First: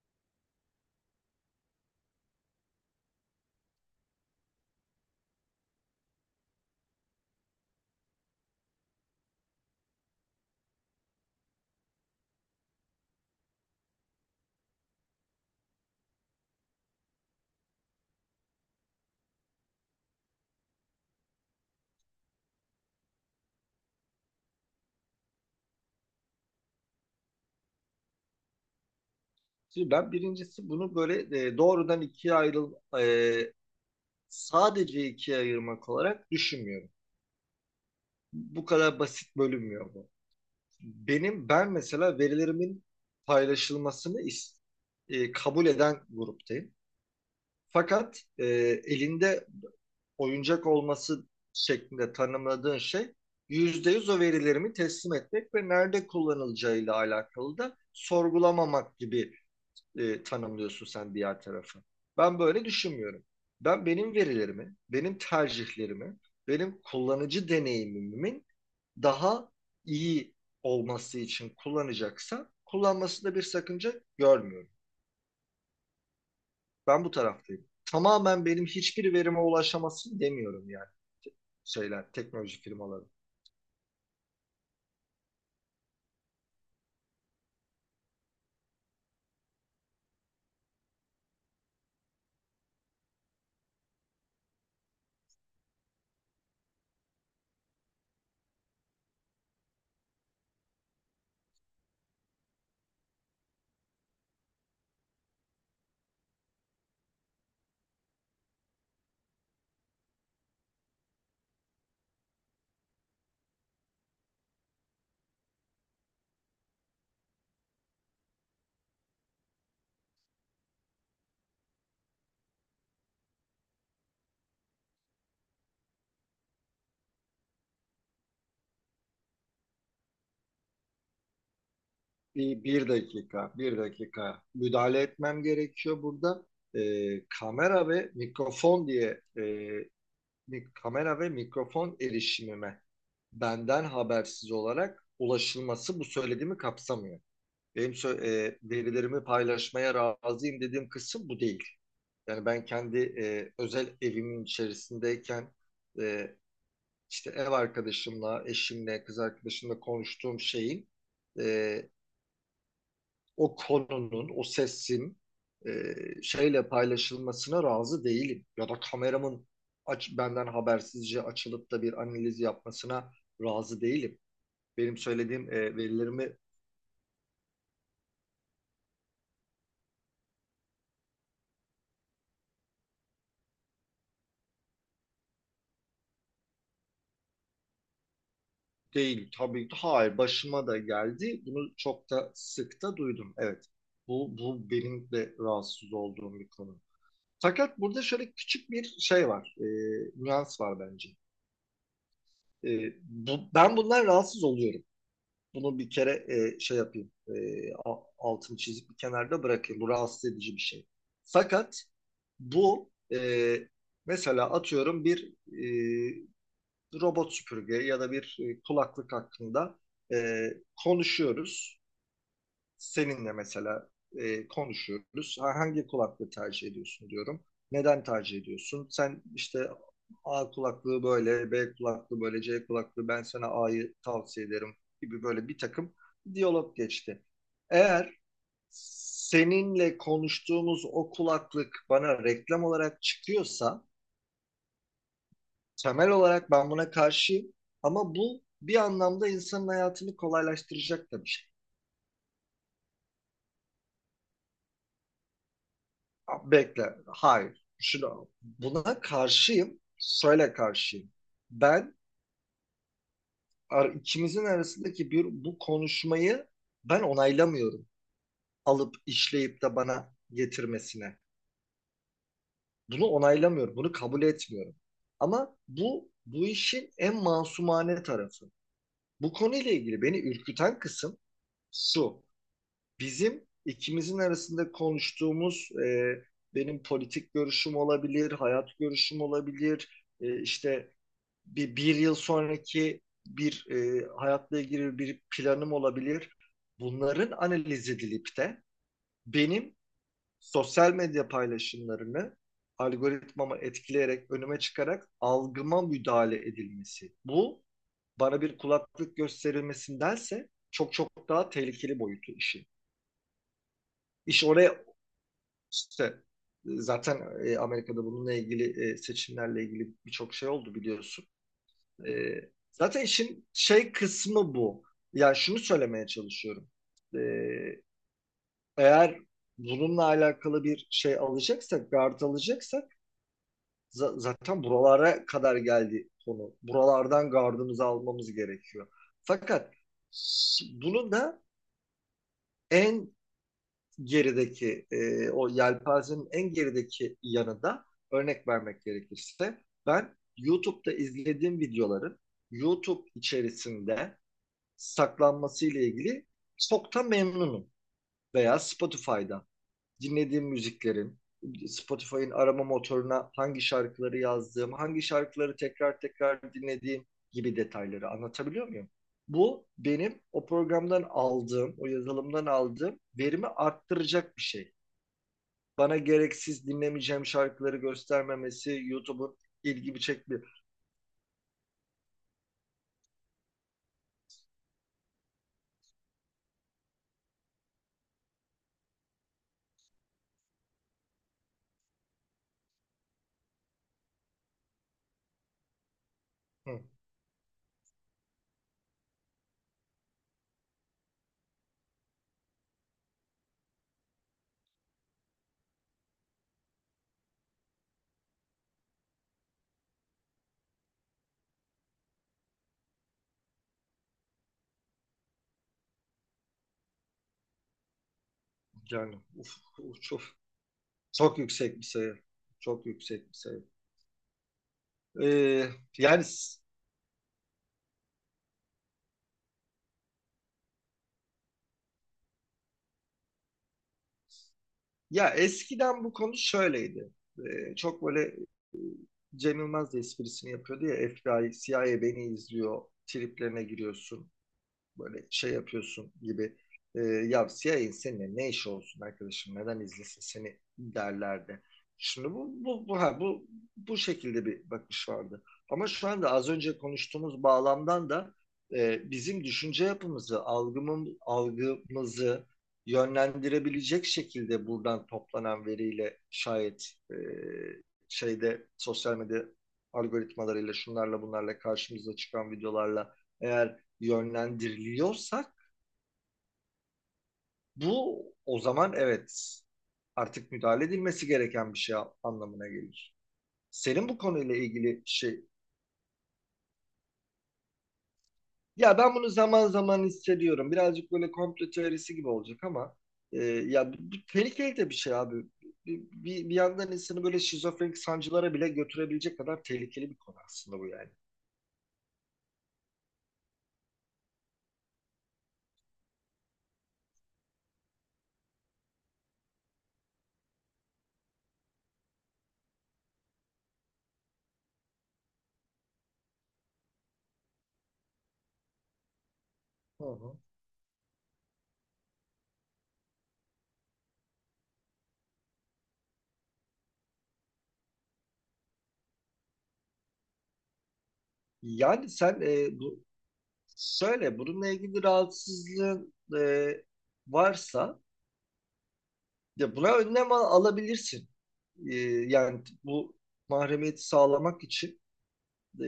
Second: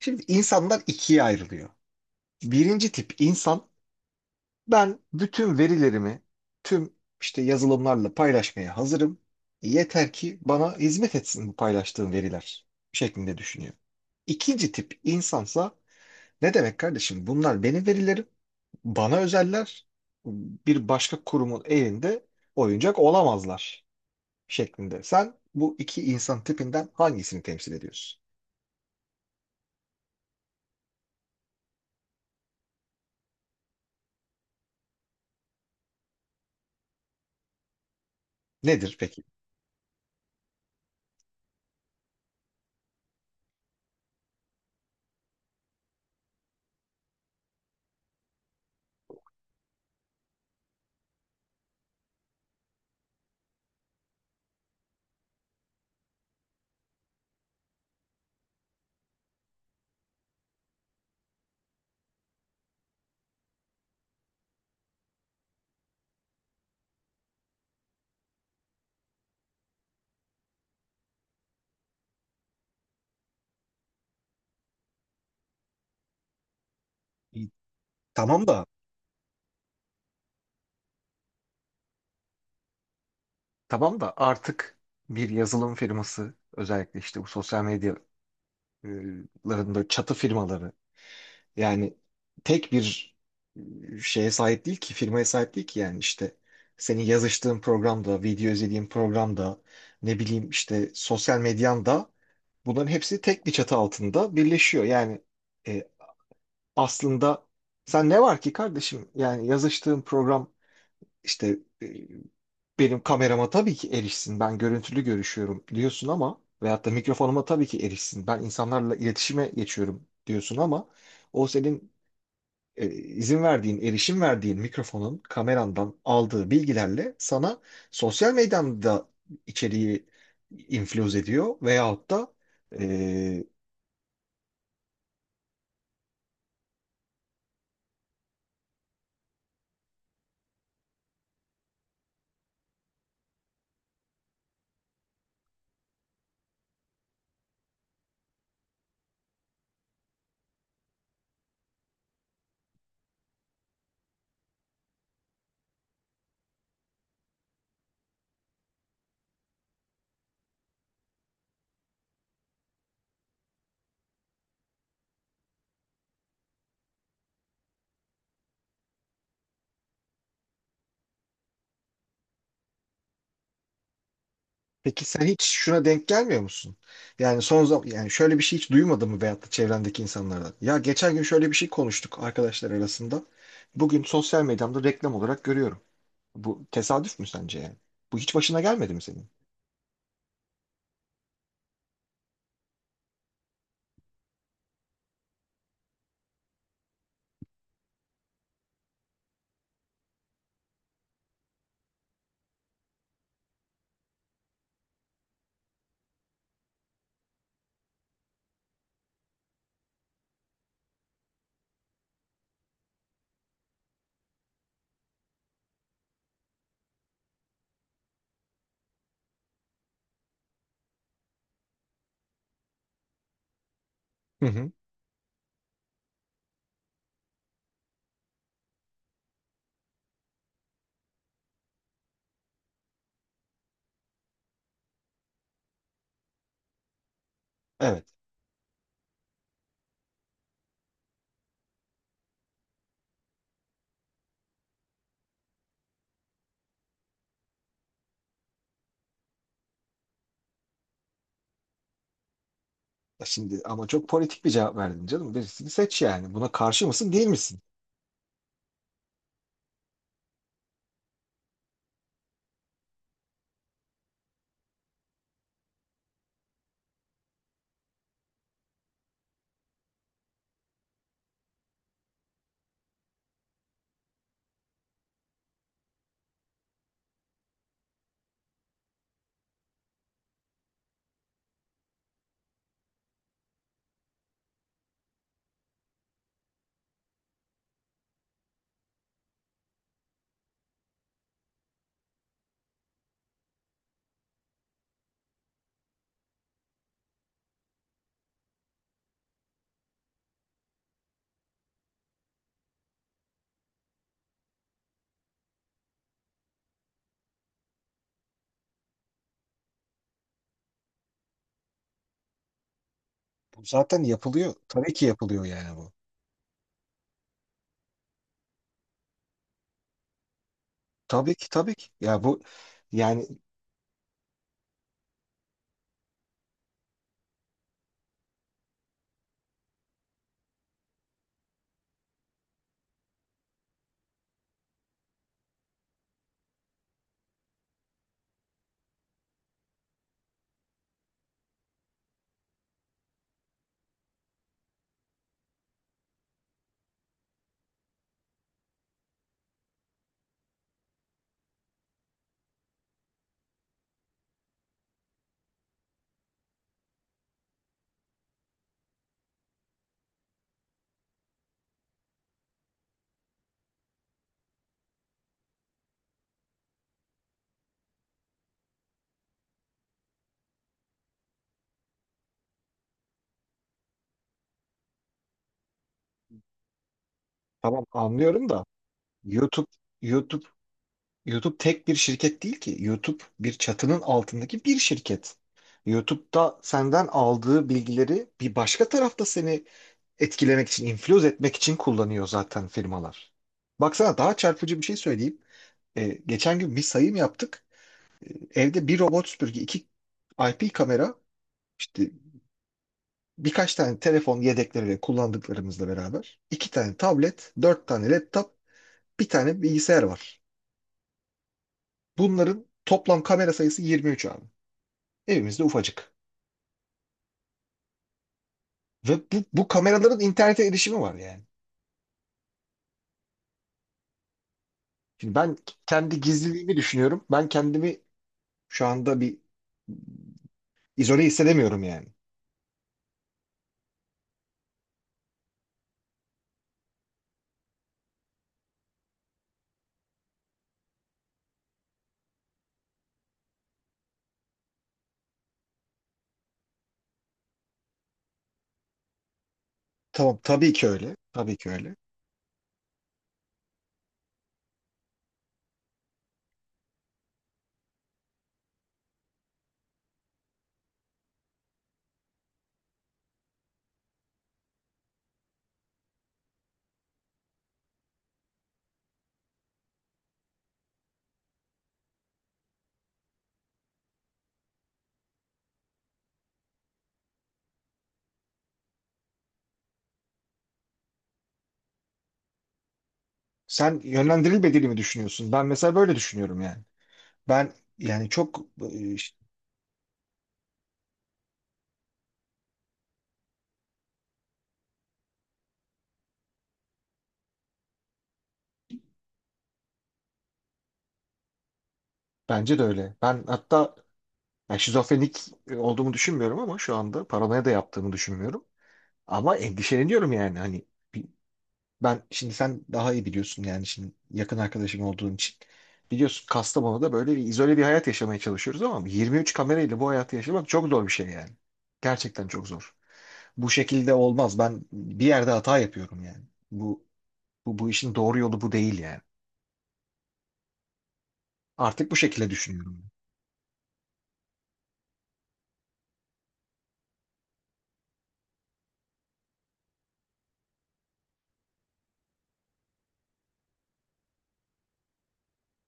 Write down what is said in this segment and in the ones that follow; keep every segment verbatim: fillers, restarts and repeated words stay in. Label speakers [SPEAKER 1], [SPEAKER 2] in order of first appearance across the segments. [SPEAKER 1] Şimdi insanlar ikiye ayrılıyor. Birinci tip insan ben bütün verilerimi tüm işte yazılımlarla paylaşmaya hazırım. E, Yeter ki bana hizmet etsin bu paylaştığım veriler şeklinde düşünüyor. İkinci tip insansa ne demek kardeşim bunlar benim verilerim, bana özeller, bir başka kurumun elinde oyuncak olamazlar şeklinde. Sen bu iki insan tipinden hangisini temsil ediyorsun?
[SPEAKER 2] Şimdi ben birincisi bunu böyle e, doğrudan ikiye ayrıl e, sadece ikiye ayırmak olarak düşünmüyorum. Bu
[SPEAKER 1] Nedir
[SPEAKER 2] kadar
[SPEAKER 1] peki?
[SPEAKER 2] basit bölünmüyor bu. Benim ben mesela verilerimin paylaşılmasını is- e, kabul eden gruptayım. Fakat e, elinde oyuncak olması şeklinde tanımladığın şey yüzde yüz o verilerimi teslim etmek ve nerede kullanılacağıyla alakalı da sorgulamamak gibi e, tanımlıyorsun sen diğer tarafı. Ben böyle düşünmüyorum. Ben benim verilerimi, benim tercihlerimi, benim kullanıcı deneyimimin daha iyi olması için kullanacaksa kullanmasında bir sakınca görmüyorum. Ben bu
[SPEAKER 1] İ-
[SPEAKER 2] taraftayım. Tamamen
[SPEAKER 1] Tamam da
[SPEAKER 2] benim hiçbir verime ulaşamasın demiyorum yani şeyler, teknoloji firmaları.
[SPEAKER 1] Tamam da artık bir yazılım firması özellikle işte bu sosyal medyaların böyle çatı firmaları yani tek bir e, şeye sahip değil ki firmaya sahip değil ki yani işte senin yazıştığın programda, video izlediğin programda ne bileyim işte sosyal medyanda bunların hepsi tek bir çatı altında birleşiyor. Yani e, aslında sen ne var ki kardeşim yani yazıştığın program işte benim kamerama tabii ki erişsin. Ben görüntülü görüşüyorum diyorsun ama veyahut da mikrofonuma tabii ki erişsin. Ben insanlarla iletişime geçiyorum diyorsun ama o senin e, izin verdiğin, erişim verdiğin mikrofonun kamerandan aldığı bilgilerle sana sosyal medyada içeriği infiluz ediyor veyahut da
[SPEAKER 2] Bir, bir
[SPEAKER 1] e,
[SPEAKER 2] dakika, bir dakika müdahale etmem gerekiyor burada. Ee, kamera ve mikrofon diye e, mi- kamera ve mikrofon erişimime benden habersiz olarak ulaşılması bu söylediğimi kapsamıyor. Benim sö- e, verilerimi paylaşmaya razıyım dediğim kısım bu değil. Yani ben kendi e, özel evimin içerisindeyken e, işte ev arkadaşımla, eşimle, kız arkadaşımla konuştuğum şeyin e, o konunun, o sesin e, şeyle paylaşılmasına razı değilim. Ya da kameramın aç, benden habersizce açılıp da bir analiz yapmasına razı değilim. Benim
[SPEAKER 1] peki sen hiç
[SPEAKER 2] söylediğim e,
[SPEAKER 1] şuna denk
[SPEAKER 2] verilerimi
[SPEAKER 1] gelmiyor musun? Yani son zaman yani şöyle bir şey hiç duymadın mı veyahut da çevrendeki insanlardan? Ya geçen gün şöyle bir şey konuştuk arkadaşlar arasında. Bugün sosyal medyamda reklam olarak görüyorum. Bu tesadüf mü sence yani? Bu hiç başına gelmedi mi senin?
[SPEAKER 2] değil tabii ki. Hayır, başıma da geldi. Bunu çok da sık da duydum. Evet. Bu, bu benim de rahatsız olduğum bir konu. Fakat burada şöyle küçük bir şey var. E, nüans var bence. E, bu, ben bundan rahatsız oluyorum. Bunu bir kere e, şey yapayım. E, a- altını çizip bir kenarda bırakayım. Bu rahatsız edici bir şey. Fakat bu e, mesela atıyorum bir e, robot süpürge ya da bir e, kulaklık hakkında e, konuşuyoruz. Seninle mesela
[SPEAKER 1] Hı
[SPEAKER 2] e,
[SPEAKER 1] hı.
[SPEAKER 2] konuşuyoruz. Ha, hangi kulaklığı tercih ediyorsun diyorum. Neden tercih ediyorsun? Sen işte A kulaklığı böyle, B kulaklığı böyle, C kulaklığı ben sana A'yı tavsiye ederim gibi böyle bir takım diyalog geçti.
[SPEAKER 1] Evet.
[SPEAKER 2] Eğer seninle konuştuğumuz o kulaklık bana reklam olarak çıkıyorsa temel olarak ben buna karşıyım. Ama bu bir anlamda insanın hayatını kolaylaştıracak da bir şey.
[SPEAKER 1] Ya şimdi ama çok politik bir cevap verdin canım. Birisini seç yani. Buna karşı
[SPEAKER 2] Bekle.
[SPEAKER 1] mısın, değil misin?
[SPEAKER 2] Hayır. Şuna, buna karşıyım. Şöyle karşıyım. Ben ar- ikimizin arasındaki bir bu konuşmayı ben onaylamıyorum. Alıp işleyip de bana getirmesine. Bunu onaylamıyorum. Bunu kabul etmiyorum. Ama bu bu işin en masumane tarafı. Bu konuyla ilgili beni ürküten kısım şu. Bizim ikimizin arasında konuştuğumuz e, benim politik görüşüm olabilir, hayat görüşüm olabilir, e, işte bir, bir yıl sonraki bir e, hayatla ilgili bir planım olabilir. Bunların analiz edilip de benim sosyal medya paylaşımlarını algoritmamı etkileyerek, önüme çıkarak algıma müdahale edilmesi. Bu bana bir kulaklık gösterilmesindense çok çok daha tehlikeli boyutu işin.
[SPEAKER 1] Bu zaten
[SPEAKER 2] İş
[SPEAKER 1] yapılıyor.
[SPEAKER 2] oraya
[SPEAKER 1] Tabii ki yapılıyor yani bu.
[SPEAKER 2] İşte e, zaten e, Amerika'da bununla ilgili e, seçimlerle ilgili birçok şey oldu biliyorsun.
[SPEAKER 1] Tabii ki tabii ki. Ya
[SPEAKER 2] E,
[SPEAKER 1] bu
[SPEAKER 2] Zaten
[SPEAKER 1] yani
[SPEAKER 2] işin şey kısmı bu. Yani şunu söylemeye çalışıyorum. E, Eğer bununla alakalı bir şey alacaksak, gard alacaksak za- zaten buralara kadar geldi konu. Buralardan gardımızı almamız gerekiyor. Fakat bunu da en gerideki e, o yelpazenin en gerideki yanı da örnek vermek gerekirse ben YouTube'da izlediğim videoların YouTube içerisinde saklanması ile ilgili çok da memnunum. Veya Spotify'da dinlediğim müziklerin, Spotify'ın arama motoruna hangi şarkıları yazdığım, hangi şarkıları tekrar tekrar dinlediğim gibi detayları anlatabiliyor muyum? Bu benim o programdan aldığım, o yazılımdan aldığım verimi arttıracak bir şey, bana gereksiz dinlemeyeceğim şarkıları
[SPEAKER 1] tamam anlıyorum da
[SPEAKER 2] göstermemesi YouTube'un
[SPEAKER 1] YouTube
[SPEAKER 2] ilgimi çekti.
[SPEAKER 1] YouTube YouTube tek bir şirket değil ki. YouTube bir çatının altındaki bir şirket. YouTube'da senden aldığı bilgileri bir başka tarafta seni etkilemek için, influence etmek için kullanıyor zaten firmalar. Baksana daha çarpıcı bir şey söyleyeyim. Ee, geçen gün
[SPEAKER 2] Hı,
[SPEAKER 1] bir sayım yaptık. Evde bir robot süpürge, iki I P kamera, işte birkaç tane telefon yedekleri ve kullandıklarımızla beraber, iki tane tablet, dört tane laptop, bir tane bilgisayar var. Bunların toplam kamera sayısı yirmi üç abi. Evimizde ufacık.
[SPEAKER 2] yani
[SPEAKER 1] Ve bu,
[SPEAKER 2] uf,
[SPEAKER 1] bu
[SPEAKER 2] uf,
[SPEAKER 1] kameraların
[SPEAKER 2] çok,
[SPEAKER 1] internete erişimi var
[SPEAKER 2] çok
[SPEAKER 1] yani.
[SPEAKER 2] yüksek bir sayı. Çok yüksek bir sayı.
[SPEAKER 1] Şimdi ben
[SPEAKER 2] Ee,
[SPEAKER 1] kendi
[SPEAKER 2] yani
[SPEAKER 1] gizliliğimi düşünüyorum. Ben kendimi şu anda bir izole hissedemiyorum yani.
[SPEAKER 2] Ya eskiden bu konu şöyleydi. Ee, çok böyle e, Cem Yılmaz da esprisini yapıyordu ya F B I, C I A beni izliyor, triplerine giriyorsun. Böyle şey yapıyorsun gibi e, ya C I A'nin seninle ne işi olsun arkadaşım neden izlesin
[SPEAKER 1] Tamam
[SPEAKER 2] seni
[SPEAKER 1] tabii ki öyle. Tabii
[SPEAKER 2] derlerdi.
[SPEAKER 1] ki öyle.
[SPEAKER 2] Şimdi bu bu bu ha, bu bu şekilde bir bakış vardı. Ama şu anda az önce konuştuğumuz bağlamdan da e, bizim düşünce yapımızı, algımın, algımızı yönlendirebilecek şekilde buradan toplanan veriyle şayet e, şeyde sosyal medya algoritmalarıyla şunlarla bunlarla karşımıza çıkan videolarla eğer yönlendiriliyorsak bu o zaman evet artık müdahale edilmesi gereken bir şey anlamına gelir.
[SPEAKER 1] Sen
[SPEAKER 2] Senin bu konuyla
[SPEAKER 1] yönlendirilmediğini mi
[SPEAKER 2] ilgili şey,
[SPEAKER 1] düşünüyorsun? Ben mesela böyle düşünüyorum yani. Ben yani çok e,
[SPEAKER 2] ya ben bunu
[SPEAKER 1] işte,
[SPEAKER 2] zaman zaman hissediyorum. Birazcık böyle komplo teorisi gibi olacak ama e, ya bu, tehlikeli de bir şey abi. Bir, bir, bir yandan insanı böyle şizofrenik sancılara bile götürebilecek kadar tehlikeli bir konu aslında bu yani.
[SPEAKER 1] bence de öyle. Ben hatta yani şizofrenik e, olduğumu düşünmüyorum ama şu anda paranoya da yaptığımı düşünmüyorum. Ama endişeleniyorum yani hani bir ben şimdi sen daha iyi biliyorsun yani şimdi yakın arkadaşım olduğun için. Biliyorsun Kastamonu'da böyle bir izole bir hayat yaşamaya çalışıyoruz ama yirmi üç kamerayla
[SPEAKER 2] Hı
[SPEAKER 1] bu hayatı
[SPEAKER 2] hı.
[SPEAKER 1] yaşamak çok zor bir şey yani. Gerçekten çok zor. Bu şekilde olmaz. Ben bir yerde hata yapıyorum yani. Bu bu, bu işin doğru yolu bu değil yani.
[SPEAKER 2] Yani
[SPEAKER 1] Artık bu
[SPEAKER 2] sen
[SPEAKER 1] şekilde
[SPEAKER 2] e, bu
[SPEAKER 1] düşünüyorum.
[SPEAKER 2] söyle bununla ilgili rahatsızlığın e, varsa ya buna önlem al- alabilirsin. Ee, Yani bu mahremiyeti sağlamak için e,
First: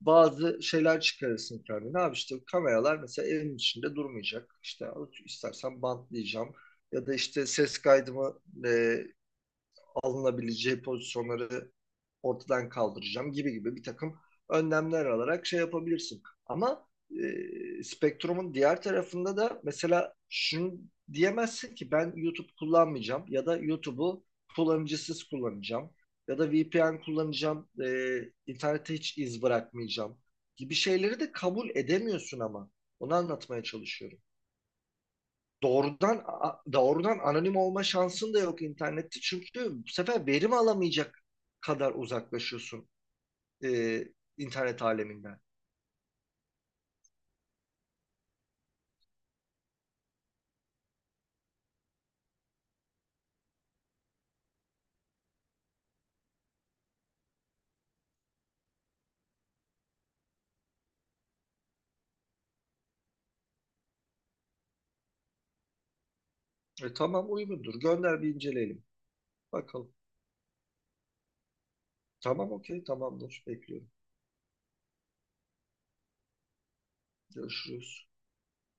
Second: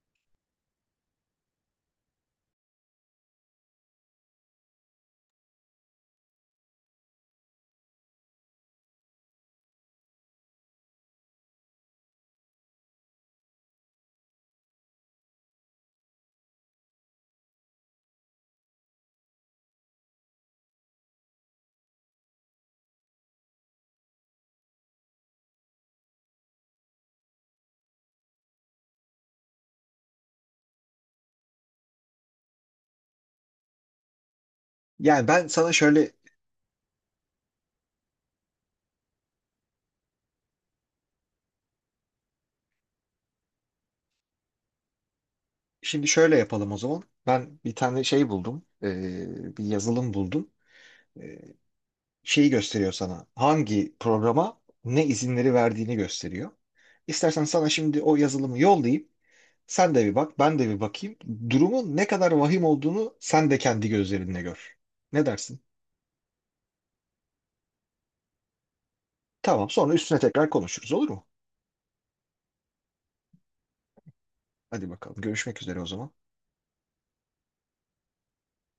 [SPEAKER 2] bazı şeyler çıkarırsın kendine. Abi işte kameralar mesela evin içinde durmayacak. İşte istersen bantlayacağım. Ya da işte ses kaydımı e, alınabileceği pozisyonları ortadan kaldıracağım gibi gibi bir takım önlemler alarak şey yapabilirsin. Ama e, spektrumun diğer tarafında da mesela şunu diyemezsin ki ben YouTube kullanmayacağım ya da YouTube'u kullanıcısız kullanacağım ya da V P N kullanacağım, e, internete hiç iz bırakmayacağım gibi şeyleri de kabul edemiyorsun ama. Onu anlatmaya çalışıyorum.
[SPEAKER 1] Yani ben sana şöyle
[SPEAKER 2] Doğrudan Doğrudan anonim olma şansın da yok internette. Çünkü bu sefer verim alamayacak kadar uzaklaşıyorsun e, internet aleminden.
[SPEAKER 1] Şimdi şöyle yapalım o zaman. Ben bir tane şey buldum. Ee, bir yazılım buldum. Ee, şeyi gösteriyor sana. Hangi programa ne izinleri verdiğini gösteriyor. İstersen sana şimdi o yazılımı yollayayım. Sen de bir bak, ben de bir bakayım. Durumun ne kadar vahim olduğunu sen de kendi gözlerinle gör. Ne dersin?
[SPEAKER 2] E, tamam, uygundur. Gönder bir inceleyelim.
[SPEAKER 1] Tamam,
[SPEAKER 2] Bakalım.
[SPEAKER 1] sonra üstüne tekrar konuşuruz olur mu?
[SPEAKER 2] Tamam, okey, tamamdır. Bekliyorum.
[SPEAKER 1] Hadi bakalım, görüşmek üzere o zaman.
[SPEAKER 2] Görüşürüz.